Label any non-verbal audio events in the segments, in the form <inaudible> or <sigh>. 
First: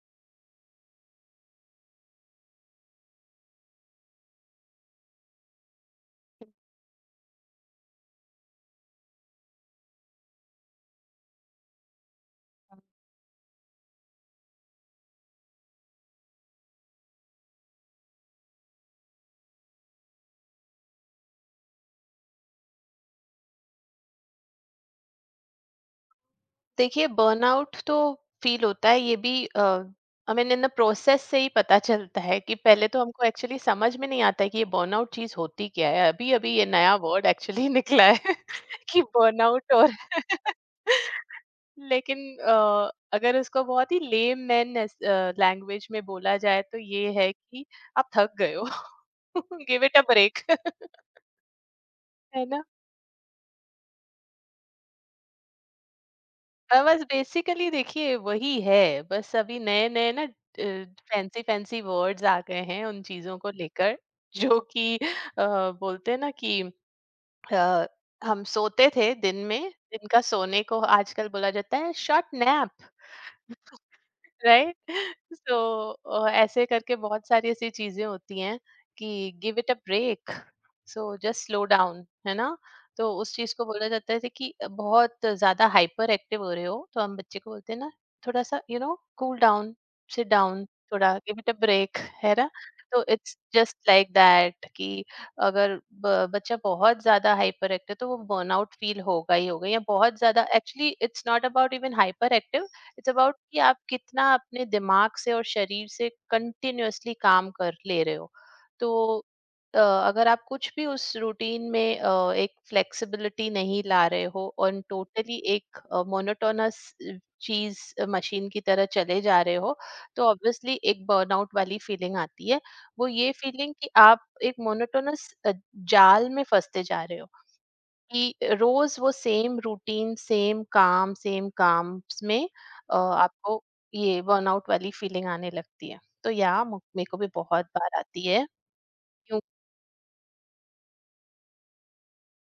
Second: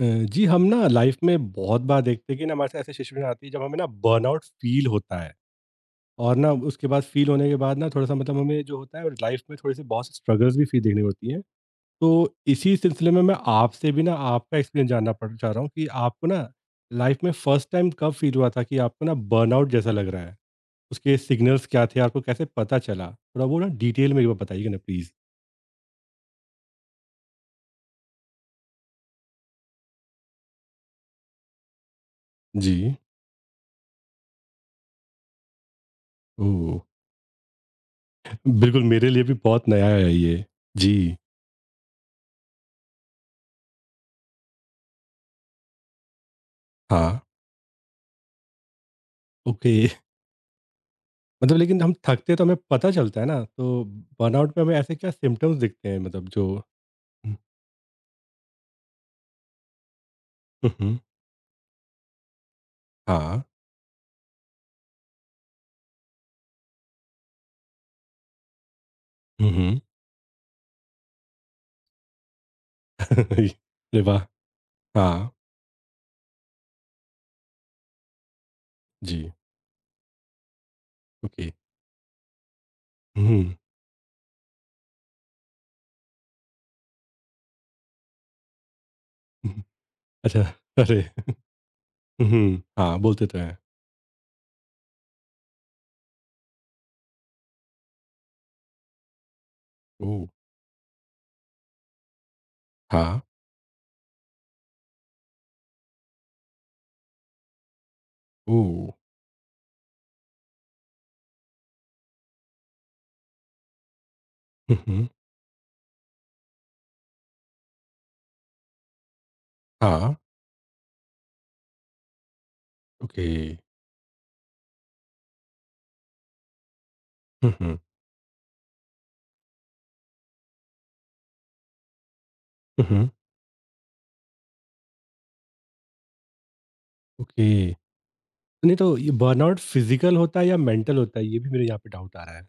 अ, जी हम ना लाइफ में बहुत बार देखते हैं कि ना हमारे साथ ऐसे सिचुएशन आती है जब हमें ना बर्नआउट फील होता है और ना उसके बाद फील होने के बाद ना थोड़ा सा मतलब हमें जो होता है लाइफ में थोड़े से बहुत स्ट्रगल्स भी फील देखने को होती हैं। तो इसी सिलसिले में मैं आपसे भी ना आपका एक्सपीरियंस जानना पड़ चाह रहा हूँ कि आपको ना लाइफ में फर्स्ट टाइम कब फील हुआ था कि आपको ना बर्नआउट जैसा लग रहा है, उसके सिग्नल्स क्या थे, आपको कैसे पता चला, थोड़ा वो ना डिटेल में एक बार बताइएगा ना प्लीज। देखिए, बर्नआउट तो फील होता है। ये भी I mean in the process से ही पता चलता है कि पहले जी। तो हमको एक्चुअली समझ में नहीं आता है कि ये बर्नआउट चीज होती क्या है। अभी अभी ये ओह। नया वर्ड एक्चुअली <laughs> निकला है <laughs> बिल्कुल कि मेरे लिए भी बहुत बर्नआउट। नया और है ये। <laughs> जी। लेकिन अगर इसको बहुत ही लेम मैन लैंग्वेज में बोला जाए तो ये हाँ। है कि आप थक गए हो। <laughs> Okay. Give it a <laughs> break. <laughs> मतलब लेकिन हम थकते तो है हमें ना। पता चलता है ना, तो बर्नआउट में हमें ऐसे क्या सिम्पटम्स दिखते हैं, मतलब जो। बस बेसिकली देखिए वही है, बस अभी नए-नए ना, हुँ, हुँ, फैंसी फैंसी वर्ड्स आ गए हैं उन चीज़ों हाँ, को लेकर जो कि, बोलते हैं ना कि अ, हम सोते थे दिन हुँ, में, हुँ, दिन का सोने को आजकल बोला जाता है शॉर्ट नैप। <laughs> अरे वाह! राइट। हाँ, सो ऐसे करके बहुत सारी ऐसी चीजें होती हैं जी, कि give it a break. So okay, just slow down, है ना। तो उस चीज हुँ, को बोला जाता है कि बहुत ज्यादा हाइपर एक्टिव हो रहे हो, तो हम बच्चे को बोलते हैं ना, थोड़ा सा you know cool hmm, down, sit अच्छा, डाउन, अरे, थोड़ा गिव इट अ ब्रेक, है ना। हुँ, हाँ, तो बोलते इट्स तो हैं, जस्ट लाइक दैट कि अगर बच्चा बहुत ज्यादा हाइपर एक्टिव तो वो बर्नआउट फील होगा ही होगा। या बहुत ओह! ज्यादा actually it's not about even hyperactive, it's हाँ, अबाउट कि आप कितना अपने दिमाग से और शरीर से कंटिन्यूअसली काम कर ले रहे हो। ओह! तो अगर आप कुछ भी उस रूटीन में, एक फ्लेक्सिबिलिटी नहीं ला रहे हो हुँ, और हुँ, टोटली एक मोनोटोनस चीज, मशीन की तरह चले जा रहे हो, हाँ, तो ऑब्वियसली एक बर्नआउट वाली फीलिंग आती है। वो ओके, ये फीलिंग कि आप एक मोनोटोनस जाल में फंसते जा रहे हो, हुँ, हुँ, कि रोज वो सेम रूटीन, सेम काम, सेम काम में हुँ, अ, हुँ, आपको ये बर्नआउट वाली फीलिंग आने लगती है। तो या मेरे को भी ओके। बहुत बार आती है। नहीं तो ये बर्नआउट फिज़िकल होता है या मेंटल होता है? ये भी मेरे यहाँ पे डाउट आ रहा है।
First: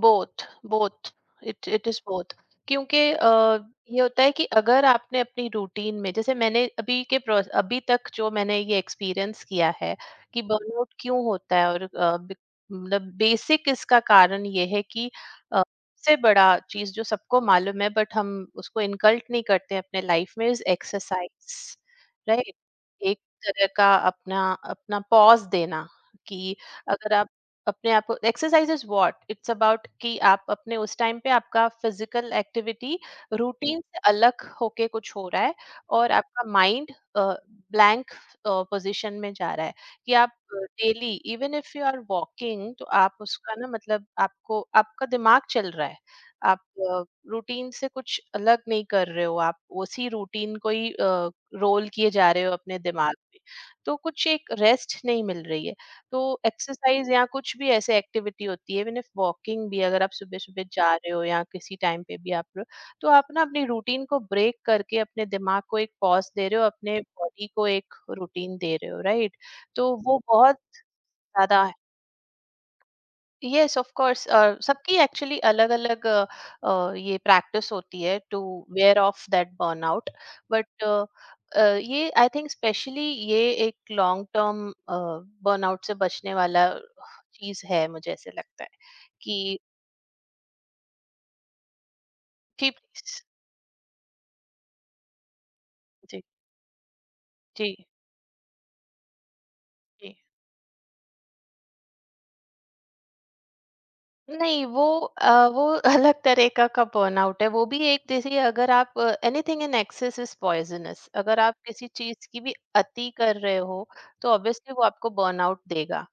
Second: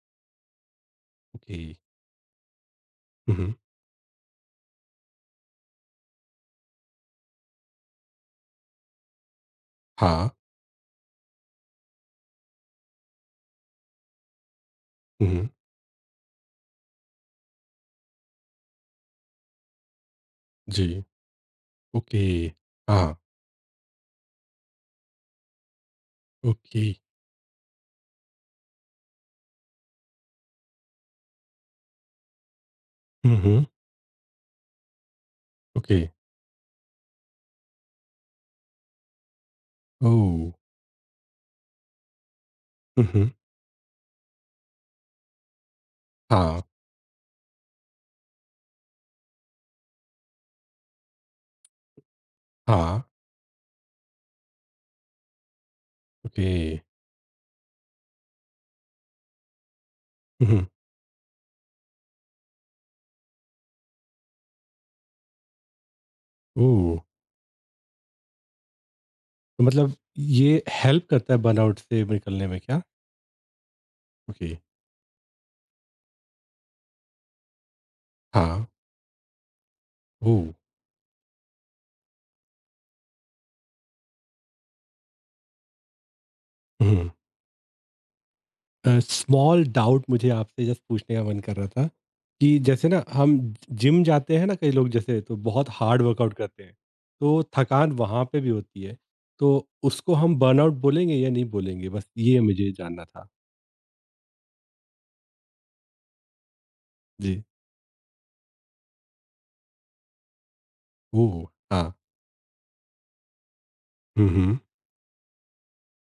Both. Both. Okay, it it is both. क्योंकि, हुँ, हुँ, ये होता है कि अगर आपने अपनी रूटीन में, जैसे मैंने अभी के अभी तक जो मैंने ये एक्सपीरियंस किया है हाँ, कि बर्नआउट क्यों होता है। और मतलब बेसिक इसका कारण ये है कि हुँ, हुँ, अ, सबसे बड़ा चीज जो सबको मालूम है बट हम उसको इनकल्ट नहीं करते हैं अपने लाइफ में, इज जी, एक्सरसाइज। Okay, right. हाँ। एक तरह का अपना अपना पॉज देना कि ओके। अगर आप अपने आप को, exercise is what it's about, कि आप अपने उस टाइम पे आपका फिजिकल एक्टिविटी हुँ, हुँ। रूटीन से अलग होके कुछ हो रहा है ओके। और आपका माइंड ब्लैंक पोजीशन में जा रहा है। कि आप ओह! Daily even if you are walking तो हुँ, आप हुँ। उसका ना मतलब आपको आपका दिमाग चल रहा है। हाँ, आप रूटीन से कुछ अलग नहीं कर रहे हो, आप उसी रूटीन को ही रोल किए जा रहे हो अपने हाँ। दिमाग में। तो कुछ एक रेस्ट नहीं मिल रही है। तो ओके। एक्सरसाइज या कुछ भी ऐसे एक्टिविटी होती है, इवन इफ वॉकिंग भी, अगर आप सुबह हुँ, सुबह हुँ। जा रहे हो या किसी टाइम पे भी आप रहे हो, तो आप ना अपनी रूटीन को ब्रेक करके अपने दिमाग को एक पॉज दे रहे हो, ओह! अपने बॉडी को एक रूटीन दे रहे हो। राइट। तो मतलब तो वो बहुत ये हेल्प करता है ज्यादा बर्नआउट से निकलने में क्या? Yes of course okay. सबकी एक्चुअली अलग अलग ये प्रैक्टिस होती है टू हाँ। Where of that burnout. ओह! बट ये आई थिंक स्पेशली ये एक लॉन्ग टर्म बर्नआउट से बचने वाला हुँ। चीज है, मुझे ऐसे लगता है कि स्मॉल डाउट मुझे आपसे जस्ट पूछने का मन कर रहा था कि जी जैसे ना please। हम जिम जाते हैं ना कई लोग जैसे तो बहुत हार्ड जी। वर्कआउट करते हैं, तो जी। थकान वहाँ पे भी होती है। तो उसको जी हम बर्नआउट बोलेंगे या नहीं बोलेंगे? बस ये मुझे जानना था। नहीं वो, वो <laughs> अलग तरह का जी। बर्नआउट है। वो भी एक जैसे अगर आप, anything in excess is poisonous. अगर ओह! आप किसी हाँ। चीज की भी अति कर रहे हो हुँ, तो हुँ। ऑब्वियसली वो आपको बर्नआउट देगा।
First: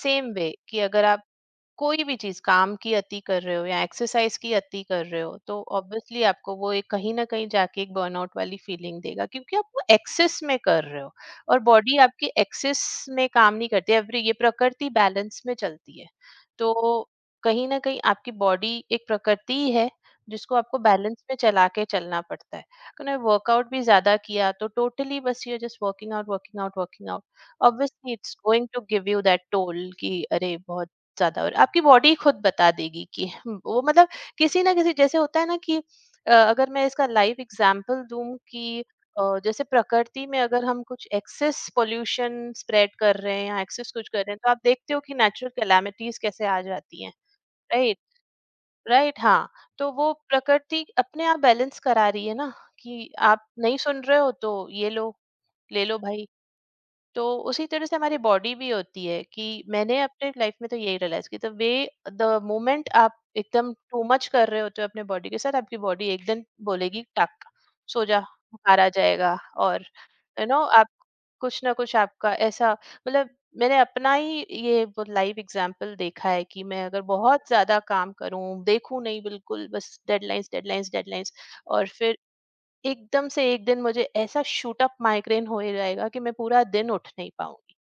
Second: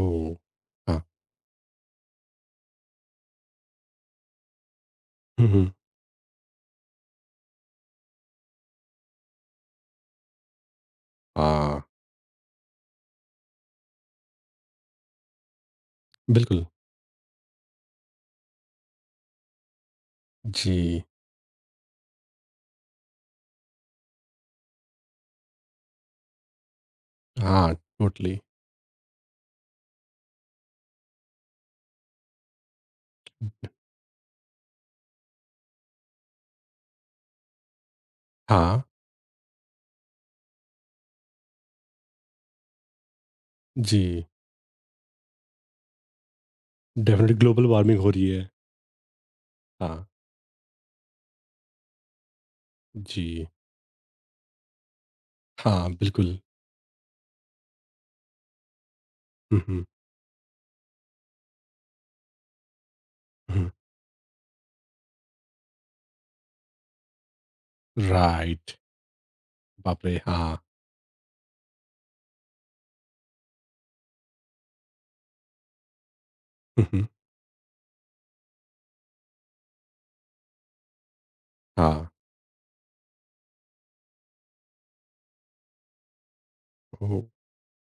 सेम वे कि हाँ। अगर आप कोई भी चीज काम की अति कर रहे हो या एक्सरसाइज की अति कर रहे हो हुँ, तो हुँ। ऑब्वियसली आपको वो एक कहीं ना कहीं जाके एक बर्नआउट वाली फीलिंग देगा, क्योंकि आप वो एक्सेस में कर रहे हो। और हाँ। बॉडी आपकी एक्सेस में काम नहीं करती, एवरी ये प्रकृति बैलेंस में चलती है। बिल्कुल। तो कहीं ना कहीं आपकी बॉडी एक प्रकृति ही है, जिसको आपको जी। बैलेंस में चला के चलना पड़ता है। अगर वर्कआउट भी ज्यादा किया तो टोटली बस ये just working out, working out, working out, हाँ, obviously it's totally. Going to give you that toll कि अरे बहुत ज़्यादा हो रहा है। आपकी बॉडी खुद बता देगी कि हुँ, वो मतलब किसी ना किसी जैसे होता है ना कि, अगर मैं इसका लाइव एग्जांपल दूँ कि हाँ। अ, जैसे प्रकृति में अगर हम कुछ एक्सेस पॉल्यूशन स्प्रेड कर रहे हैं या एक्सेस कुछ कर जी। रहे हैं, तो आप देखते हो कि नेचुरल कैलेमिटीज़ कैसे आ जाती हैं। डेफ़िनिटली ग्लोबल राइट, वार्मिंग हो रही है। राइट, हाँ। तो हाँ। वो प्रकृति अपने आप बैलेंस करा रही है ना, कि आप जी। नहीं सुन रहे हो तो ये लो, ले हाँ, लो भाई। बिल्कुल। तो उसी तरह से हमारी बॉडी भी होती है हुँ, कि हुँ। मैंने अपने लाइफ में तो यही रियलाइज की द वे द मोमेंट आप हुँ। एकदम टू मच कर रहे होते हो अपने बॉडी के साथ, आपकी बॉडी एक दिन बोलेगी टक, सो जा, राइट। बुखार आ जाएगा। और बाप रे! यू नो हाँ। आप कुछ ना कुछ आपका ऐसा मतलब मैंने अपना ही ये लाइव एग्जांपल देखा है कि मैं हुँ, अगर हुँ। बहुत ज्यादा काम करूं, देखूं नहीं बिल्कुल, बस डेडलाइंस, डेडलाइंस, डेडलाइंस, और हाँ। फिर एकदम से एक दिन मुझे ऐसा शूट अप माइग्रेन हो ही जाएगा कि मैं पूरा दिन उठ ओह! नहीं पाऊंगी।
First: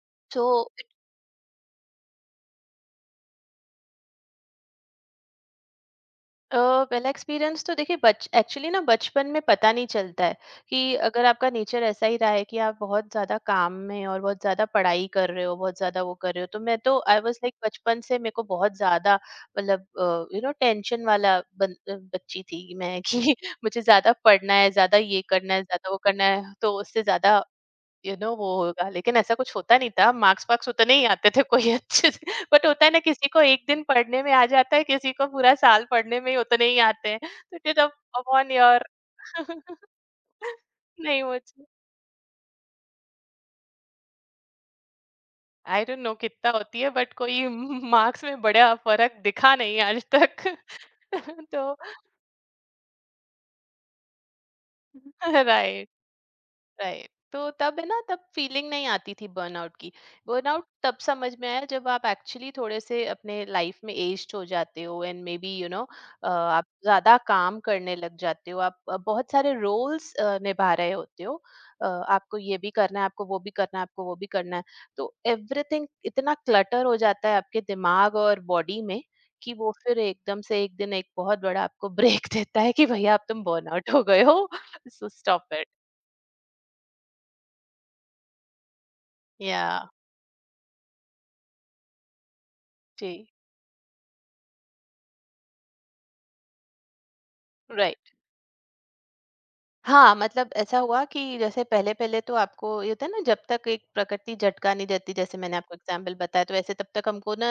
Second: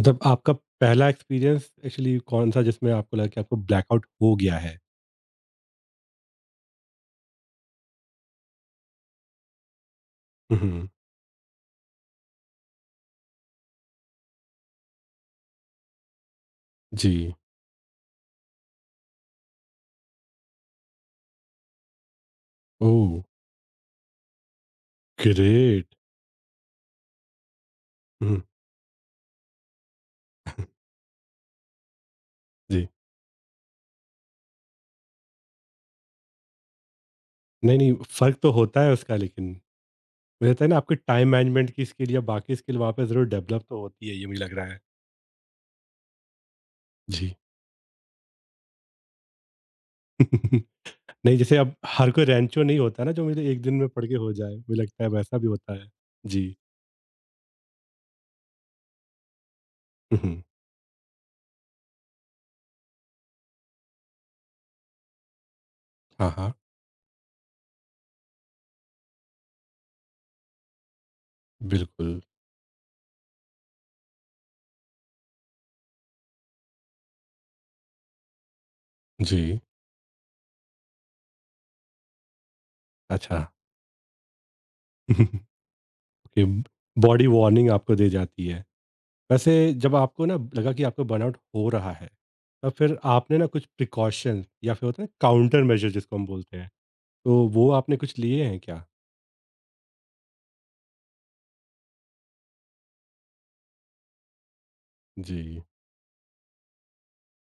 मतलब सो आपका पहला एक्सपीरियंस एक्चुअली कौन-सा जिसमें आपको लगा कि आपको ब्लैकआउट हो गया है? पहला एक्सपीरियंस तो देखिए बच एक्चुअली ना बचपन में पता नहीं चलता है हुँ, हुँ। कि अगर आपका नेचर ऐसा ही रहा है कि आप बहुत ज्यादा काम में और बहुत ज्यादा पढ़ाई कर रहे हो, बहुत ज्यादा वो कर रहे हो, तो मैं तो आई जी। वाज लाइक बचपन से मेरे को बहुत ज्यादा मतलब यू नो टेंशन वाला बच्ची थी मैं ओह! कि <laughs> मुझे ज्यादा पढ़ना है, ज्यादा ये करना है, ज्यादा ग्रेट! वो करना है, तो उससे ज्यादा यू नो हुँ। वो होगा, लेकिन ऐसा कुछ होता नहीं था। मार्क्स वार्क्स उतने ही आते थे, कोई अच्छे से <laughs> बट होता जी। है ना, किसी को एक दिन पढ़ने में आ जाता है, किसी को पूरा साल पढ़ने में ही उतने ही आते हैं। तो इट नहीं, इज नहीं, फ़र्क तो अपॉन होता योर है उसका लेकिन। <laughs> मुझे लगता है ना आपकी नहीं टाइम मुझे मैनेजमेंट की स्किल या बाकी स्किल वहाँ पे ज़रूर डेवलप तो होती है, ये मुझे लग रहा है। आई डोंट नो कितना होती है, बट जी। कोई मार्क्स में बड़ा फर्क दिखा नहीं आज तक। <laughs> नहीं, <laughs> जैसे तो अब हर कोई रैंचो नहीं होता ना जो मुझे एक दिन में पढ़ के हो जाए, मुझे लगता है <laughs> वैसा भी होता है। राइट, जी। राइट। तो तब है ना, तब फीलिंग नहीं आती थी बर्नआउट की। हुँ, हुँ। बर्नआउट तब समझ में आया जब आप एक्चुअली थोड़े से अपने लाइफ में एज्ड हो जाते हो, and maybe you know हाँ, हाँ। आप ज्यादा काम करने लग जाते हो। आप, बहुत सारे रोल्स निभा रहे होते हो। अ, बिल्कुल। आपको ये भी करना है आपको वो भी करना है आपको वो भी करना है तो एवरीथिंग इतना क्लटर हो जाता है आपके दिमाग और बॉडी में कि जी। वो फिर एकदम से एक दिन एक बहुत बड़ा आपको ब्रेक <laughs> देता है कि भैया अब अच्छा। तुम बर्नआउट हो गए हो so <laughs> stop it okay, body warning आपको दी जाती है। वैसे या जब आपको ना लगा कि आपको बर्नआउट हो रहा है, तब फिर जी आपने ना कुछ प्रिकॉशन या फिर होता है काउंटर मेजर जिसको हम बोलते हैं, तो वो आपने राइट कुछ लिए हैं क्या? हाँ मतलब ऐसा हुआ कि जैसे पहले पहले तो आपको ये होता है ना, जब तक एक प्रकृति झटका नहीं देती, जैसे मैंने जी, आपको एग्जाम्पल बताया, तो ऐसे तब तक हमको ना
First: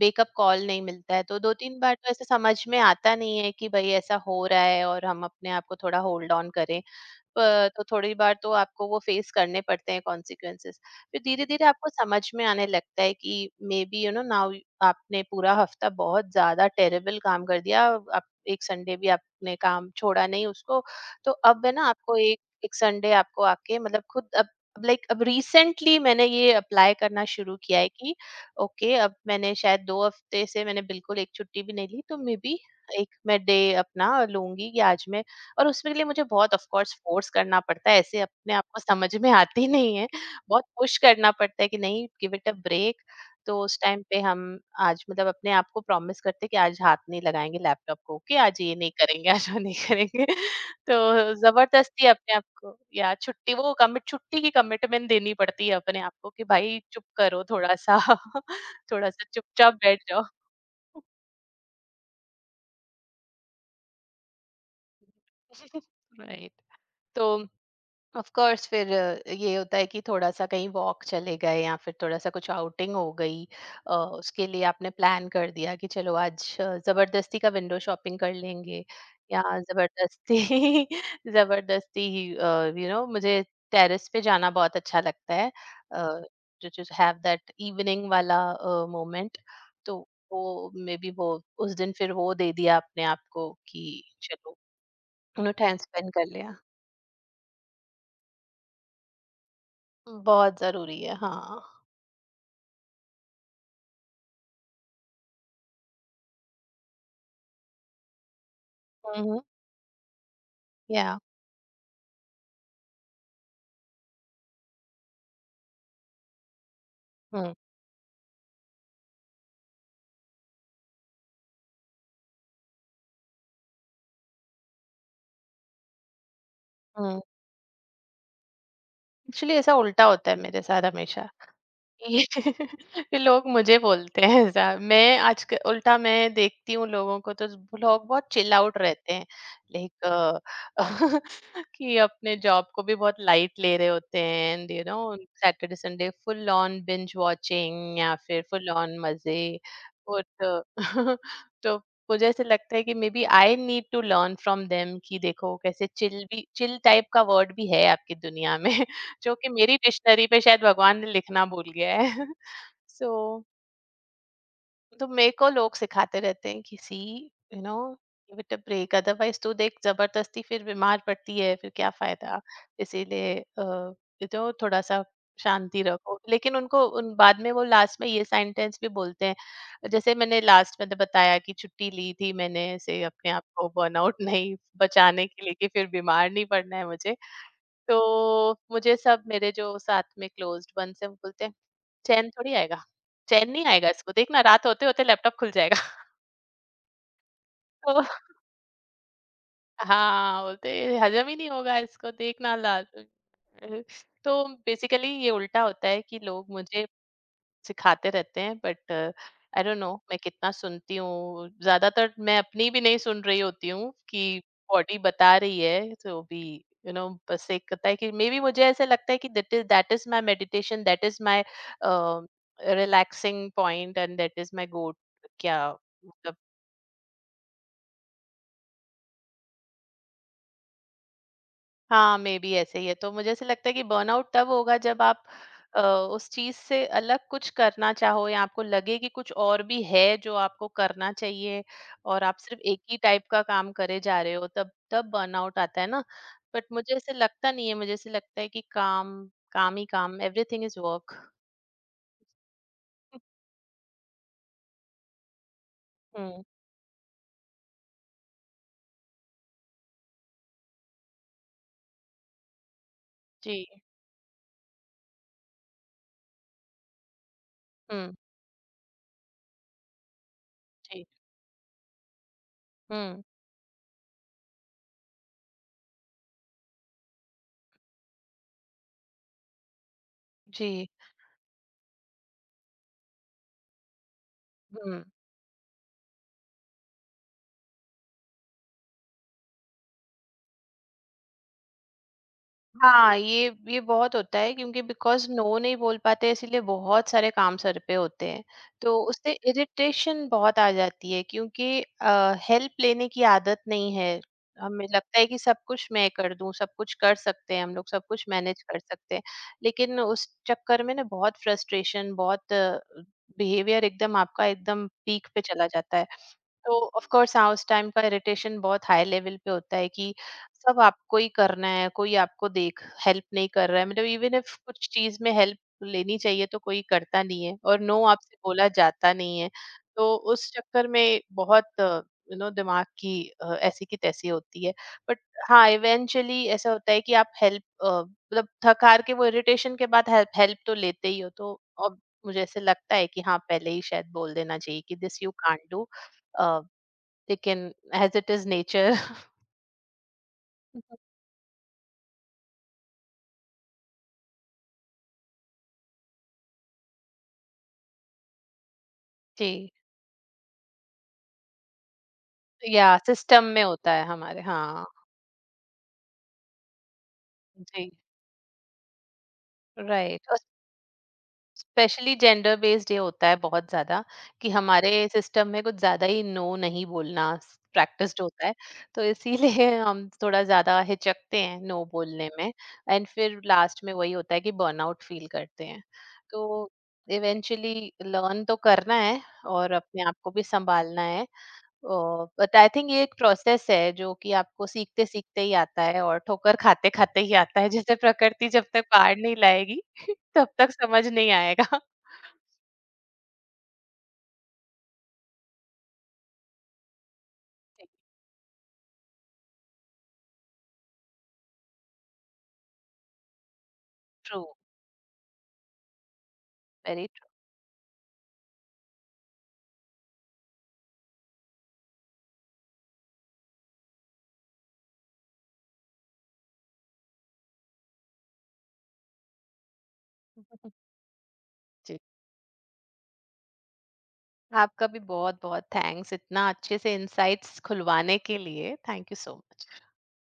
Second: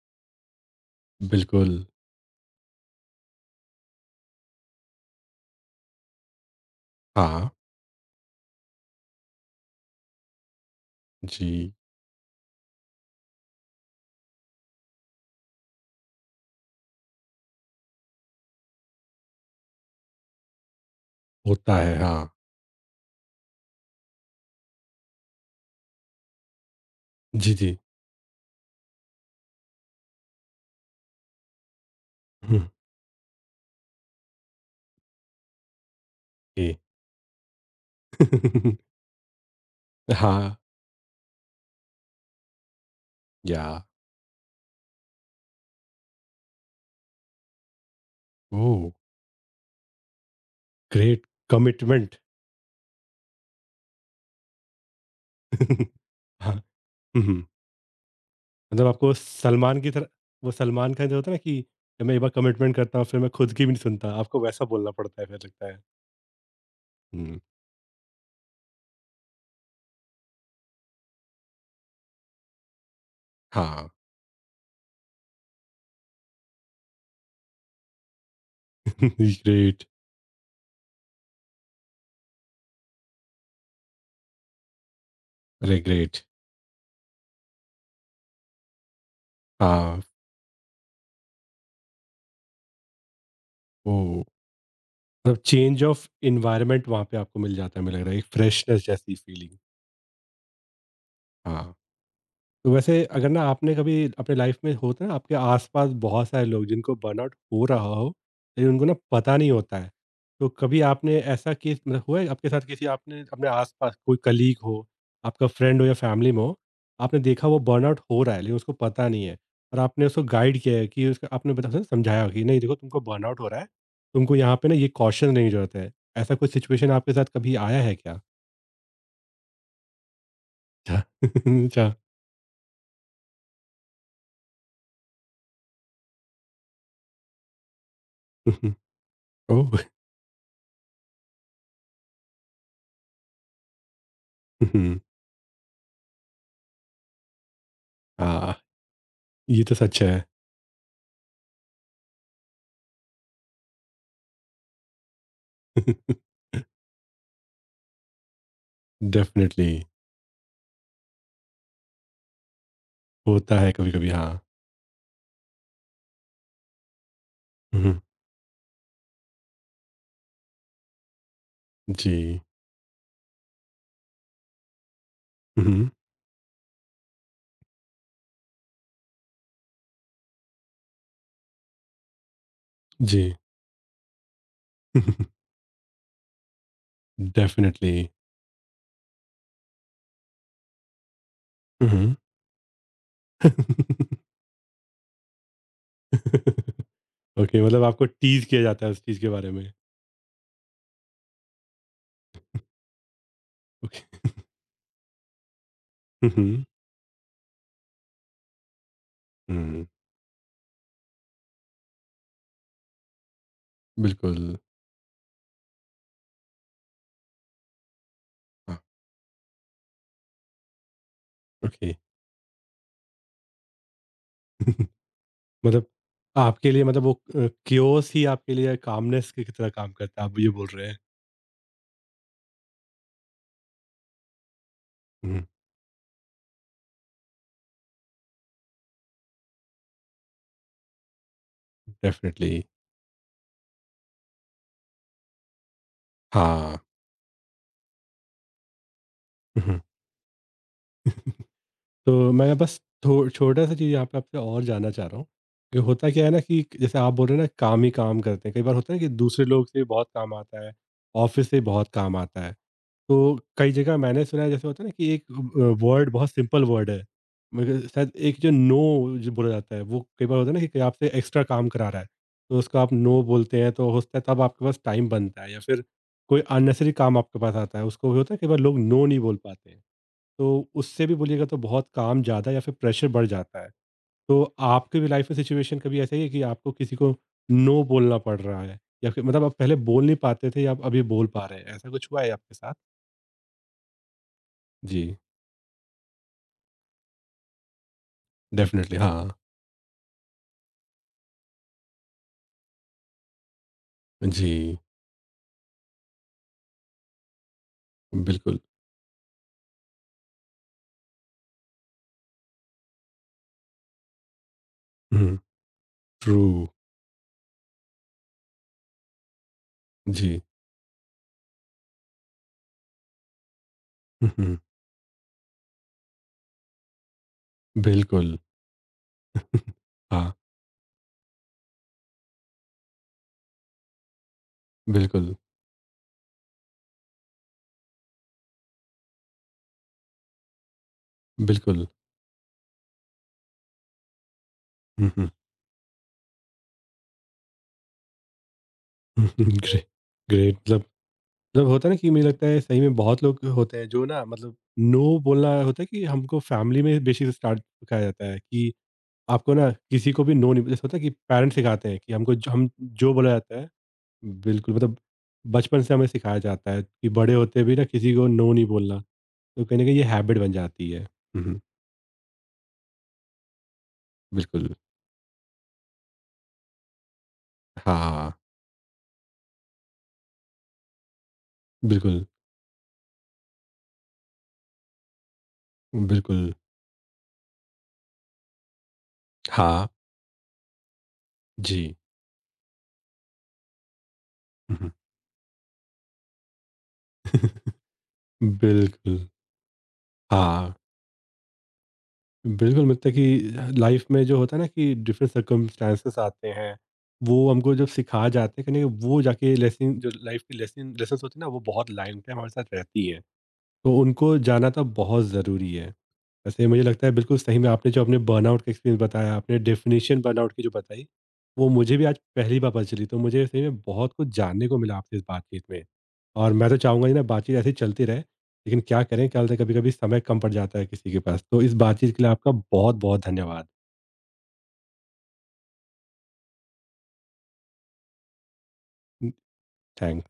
वेकअप कॉल नहीं मिलता है। तो दो बिल्कुल। तीन बार तो ऐसे समझ में आता नहीं है कि भाई ऐसा हो रहा है और हम अपने आप को थोड़ा होल्ड ऑन करें। हाँ। अ, तो थोड़ी बार तो आपको वो फेस करने पड़ते हैं कॉन्सिक्वेंसेस फिर धीरे धीरे जी, आपको समझ में आने लगता है कि maybe you know now आपने पूरा हफ्ता बहुत ज्यादा टेरेबल काम कर दिया आप एक संडे भी आपने काम छोड़ा नहीं उसको तो अब है होता ना है, आपको हाँ। एक एक संडे आपको आके मतलब खुद अब लाइक अब रिसेंटली मैंने ये अप्लाई करना जी, शुरू जी। किया है कि ओके अब मैंने शायद दो हफ्ते से मैंने बिल्कुल एक छुट्टी भी नहीं ली तो मे हुँ, बी एक मैं डे अपना लूंगी कि आज मैं और उसमें के लिए मुझे बहुत ऑफ ए कोर्स फ़ोर्स करना पड़ता है, ऐसे अपने आप को <laughs> समझ में आती <laughs> नहीं है। हाँ, बहुत पुश करना पड़ता है कि नहीं गिव इट अ ब्रेक। तो या उस टाइम पे हम आज मतलब अपने आप को प्रॉमिस करते हैं कि आज हाथ नहीं लगाएँगे लैपटॉप को, कि आज ये ओह! नहीं करेंगे, आज वो नहीं करेंगे। <laughs> तो ग्रेट ज़बरदस्ती कमिटमेंट। अपने आप को या छुट्टी वो कमिट छुट्टी की कमिटमेंट देनी पड़ती है <laughs> अपने आप को कि हाँ, भाई चुप हुँ, करो हुँ। थोड़ा-सा, मतलब आपको थोड़ा-सा <laughs> चुपचाप सलमान की बैठ तरह जाओ। वो सलमान का जो होता है ना कि मैं एक बार कमिटमेंट करता हूँ, फिर मैं खुद की भी नहीं सुनता। आपको वैसा बोलना पड़ता है फिर, लगता है। <laughs> राइट। तो हुँ, ऑफ कोर्स फिर अ, ये होता है कि थोड़ा-सा कहीं वॉक चले गए या फिर थोड़ा-सा कुछ आउटिंग हो गई। हाँ, अ, उसके लिए आपने प्लान कर दिया कि चलो आज अ, ज़बरदस्ती का विंडो शॉपिंग कर लेंगे। <laughs> या ग्रेट, ज़बरदस्ती, ज़बरदस्ती <laughs> यू नो मुझे टेरेस पे जाना बहुत अच्छा लगता है अरे ग्रेट! अ, जो जस्ट हैव दैट इवनिंग वाला अ, मोमेंट। तो हाँ, वो मे बी वो उस दिन फिर वो दे दिया अपने आप को कि ओह! चलो, मतलब उन्होंने टाइम चेंज ऑफ स्पेंड कर लिया। एनवायरनमेंट वहाँ पे आपको मिल जाता है, मुझे लग रहा है, एक फ्रेशनेस जैसी फीलिंग। बहुत ज़रूरी है, हाँ। हाँ। तो वैसे अगर ना आपने कभी अपने लाइफ में, होता है ना आपके आसपास बहुत सारे लोग जिनको बर्नआउट हो रहा हो लेकिन उनको ना हुँ, पता हुँ, नहीं होता है, तो कभी आपने या ऐसा केस मतलब हुआ है आपके साथ, किसी आपने अपने आसपास कोई कलीग हो, आपका फ्रेंड हो या फैमिली में हो, आपने देखा हुँ, वो बर्नआउट हो रहा है लेकिन उसको पता नहीं है, और आपने उसको गाइड किया है कि उसको आपने बता समझाया कि नहीं देखो तुमको बर्नआउट हो रहा है, तुमको यहाँ पे ना ये कॉशन लेने की जरूरत है, ऐसा कोई सिचुएशन आपके हुँ। साथ कभी आया है क्या? एक्चुअली ऐसा उल्टा होता है मेरे साथ अच्छा। हमेशा। <laughs> अच्छा। ये <laughs> ये लोग मुझे बोलते हैं ऐसा मैं उल्टा मैं देखती हूँ लोगों को तो लोग बहुत चिल <laughs> आउट रहते हैं। ओह। लाइक <laughs> कि अपने जॉब को भी बहुत लाइट ले रहे होते हैं and you <laughs> know, Saturday Sunday full on binge watching या फिर हाँ, फुल ऑन मजे। ये तो सच और है। तो <laughs> तो मुझे ऐसे लगता है कि maybe I need to learn from them कि देखो कैसे चिल भी, <laughs> चिल टाइप का वर्ड भी है आपकी दुनिया में, जो कि डेफ़िनिटली। मेरी डिक्शनरी पे शायद भगवान ने लिखना भूल गया है। <laughs> सो, होता है कभी-कभी, हाँ। तो मेरे को लोग सिखाते रहते हैं कि see, you know, hmm, hmm. Give it a break otherwise तू देख जबरदस्ती फिर बीमार पड़ती है फिर क्या जी। फायदा। इसीलिए जो थोड़ा सा हुँ, शांति हुँ। रखो। लेकिन उनको उन बाद में वो लास्ट में ये सेंटेंस भी बोलते हैं, जैसे मैंने लास्ट में तो बताया कि छुट्टी ली थी मैंने ऐसे, अपने जी। आप को बर्नआउट नहीं, बचाने के लिए कि फिर बीमार नहीं पड़ना है मुझे। डेफ़िनिटली। तो मुझे सब मेरे जो साथ में क्लोज्ड वंस हैं वो बोलते हैं, हुँ, हुँ। "चैन थोड़ी आएगा, चैन नहीं आएगा इसको, देखना रात होते-होते लैपटॉप खुल जाएगा।" <laughs> ओके। <laughs> मतलब तो आपको टीज़ किया जाता है उस चीज़ के बारे में। हाँ, बोलते हैं, "हजम ही नहीं होगा इसको, देखना ला।" ओके। <laughs> तो बेसिकली ये उल्टा होता है कि हुँ, लोग हुँ। मुझे सिखाते रहते हैं, but I don't hmm, know मैं कितना सुनती हूँ। ज्यादातर मैं अपनी भी नहीं सुन रही होती हूँ बिल्कुल। कि बॉडी बता रही है तो भी। यू नो, बस एक होता है कि मे बी मुझे हाँ, ऐसा लगता है कि that is my meditation, that is my okay. Relaxing point and that is my <laughs> goat क्या मतलब मतलब। आपके लिए मतलब वो क्यूओस ही आपके लिए कामनेस की तरह काम करता है, आप ये बोल रहे हैं? हाँ मे बी ऐसे ही है, तो मुझे ऐसे लगता है कि बर्नआउट तब होगा जब आप हुँ, उस चीज से अलग कुछ करना चाहो, या आपको लगे कि कुछ और भी है जो आपको करना चाहिए और आप सिर्फ डेफ़िनिटली। एक ही टाइप का काम करे जा रहे हो, तब तब बर्नआउट आता है ना। बट हाँ। मुझे ऐसे लगता नहीं है, मुझे ऐसे लगता है कि काम हुँ, काम हुँ। ही काम, एवरीथिंग इज वर्क। <laughs> तो मैं बस थो छोटा-सा चीज़ यहाँ पे आपसे और जानना चाह रहा हूँ, कि होता क्या है ना हम्म। कि जैसे आप बोल रहे हैं ना काम ही काम करते हैं, कई बार होता है ना कि दूसरे लोग से भी बहुत काम आता है, ऑफ़िस से भी बहुत काम आता है। तो जी। कई जगह मैंने सुना है जैसे होता है ना कि एक वर्ड बहुत सिंपल वर्ड है, मगर शायद हम्म। एक जो नो जो बोला जाता है वो कई बार होता है ना कि कोई जी। आपसे एक्स्ट्रा काम करा रहा है, तो उसको आप नो हम्म। बोलते हैं तो हो सकता है तब आपके पास टाइम बनता है, या फिर कोई अननेसेसरी काम आपके पास आता है, उसको भी होता है कई बार लोग नो नहीं बोल पाते हैं। तो जी। उससे भी बोलिएगा तो बहुत काम ज़्यादा या फिर प्रेशर बढ़ जाता है। तो आपकी हम्म। भी लाइफ में सिचुएशन कभी ऐसा ही है कि आपको किसी को नो बोलना पड़ रहा है? या फिर मतलब आप पहले बोल नहीं पाते थे या आप अभी बोल पा रहे हैं, ऐसा कुछ हुआ है आपके साथ? हाँ, ये बहुत होता है क्योंकि जी, बिकॉज़ नो नहीं बोल पाते इसीलिए बहुत सारे काम सर पे होते हैं। डेफ़िनिटली तो हाँ। उससे इरिटेशन बहुत आ जाती है क्योंकि हेल्प लेने की आदत नहीं है। जी, हमें लगता है कि सब कुछ मैं कर दूँ, सब कुछ कर सकते हैं हम लोग, सब कुछ बिल्कुल। मैनेज कर सकते हैं। लेकिन उस चक्कर में ना बहुत फ्रस्ट्रेशन, बहुत बिहेवियर एकदम आपका एकदम पीक हुँ, पे चला जाता है। ट्रू। तो ऑफ कोर्स हाँ, उस टाइम का इरिटेशन बहुत हाई लेवल पे होता है कि जी। सब आपको ही करना है, कोई आपको देख, हेल्प नहीं कर रहा है। मतलब हुँ, इवन हुँ, इफ कुछ चीज में हेल्प लेनी चाहिए तो कोई करता नहीं है, और नो बिल्कुल। आपसे बोला जाता नहीं है। तो हाँ, उस चक्कर में बहुत, यू नो, दिमाग की ऐसी की तैसी होती है, बट बिल्कुल, हाँ इवेंचुअली ऐसा होता है कि आप हेल्प, मतलब थक हार के वो इरिटेशन के बाद हेल्प हेल्प तो लेते ही हो। तो बिल्कुल। अब मुझे ऐसे लगता है कि हाँ पहले ही शायद बोल देना चाहिए कि hmm, this hmm, you can't do, लेकिन एज़ इट इज़ नेचर। हुँ, हुँ, <laughs> ग्रे ग्रेट मतलब, <laughs> मतलब होता है ना कि मुझे लगता है सही में बहुत लोग होते हैं जो ना मतलब नो बोलना, होता है कि हमको फैमिली में बेसिक स्टार्ट सिखाया जाता है कि आपको ना जी, किसी को भी नो नहीं, जैसे होता है कि पेरेंट्स सिखाते हैं कि हमको जो हम तो या जो बोला सिस्टम जाता में है, होता है हमारे, बिल्कुल हाँ, मतलब बचपन से हमें सिखाया जाता है कि बड़े होते भी ना जी, किसी को नो नहीं बोलना, तो कहीं ना कहीं ये राइट। हैबिट और बन जाती है। हम्म, स्पेशली जेंडर बेस्ड ये होता है बहुत ज़्यादा, कि बिल्कुल। हमारे सिस्टम में कुछ ज़्यादा ही नो नहीं बोलना प्रैक्टिस्ड हाँ। होता है, तो इसीलिए <laughs> हम थोड़ा ज़्यादा हिचकते हैं नो बिल्कुल। बोलने में, एंड फिर लास्ट में वही होता है कि बर्नआउट फील करते हैं। बिल्कुल। तो इवेंचुअली लर्न तो करना है, और हाँ। अपने आप को भी सँभालना है। जी। बट आई थिंक ये एक प्रोसेस है जो कि आपको हम्म, सीखते सीखते ही आता है और ठोकर खाते खाते ही आता है। <laughs> जैसे प्रकृति जब तक पार बिल्कुल। नहीं लाएगी <laughs> तब तक हाँ। समझ नहीं आएगा। बिल्कुल, मतलब कि लाइफ़ में जो होता है ना कि डिफरेंट सर्कमस्टेंसेस आते हैं, वो हमको जब सिखाए जाते हैं कहीं न कहीं वो जाके लेसन जो लाइफ़ की लेसन लेसन्स होती है ना, वो बहुत लाइन पे हमारे साथ रहती है। तो उनको ट्रू। जाना तो बहुत ज़रूरी है। वैसे मुझे लगता वेरी है ट्रू। बिल्कुल सही में आपने जो अपने बर्नआउट का एक्सपीरियंस बताया, आपने डेफ़िनेशन बर्नआउट की जो बताई, वो मुझे भी आज पहली बार पता चली। तो मुझे सही में बहुत कुछ जानने को मिला आपसे इस बातचीत में। और मैं तो चाहूँगा ये ना बातचीत ऐसे ही चलती रहे, लेकिन क्या करें, क्या होता है कभी-कभी समय कम पड़ जाता है किसी के पास। तो इस जी। बातचीत के लिए आपका बहुत-बहुत धन्यवाद। आपका भी बहुत बहुत थैंक्स इतना अच्छे से इंसाइट्स खुलवाने के लिए। Thank you um, so much. Thank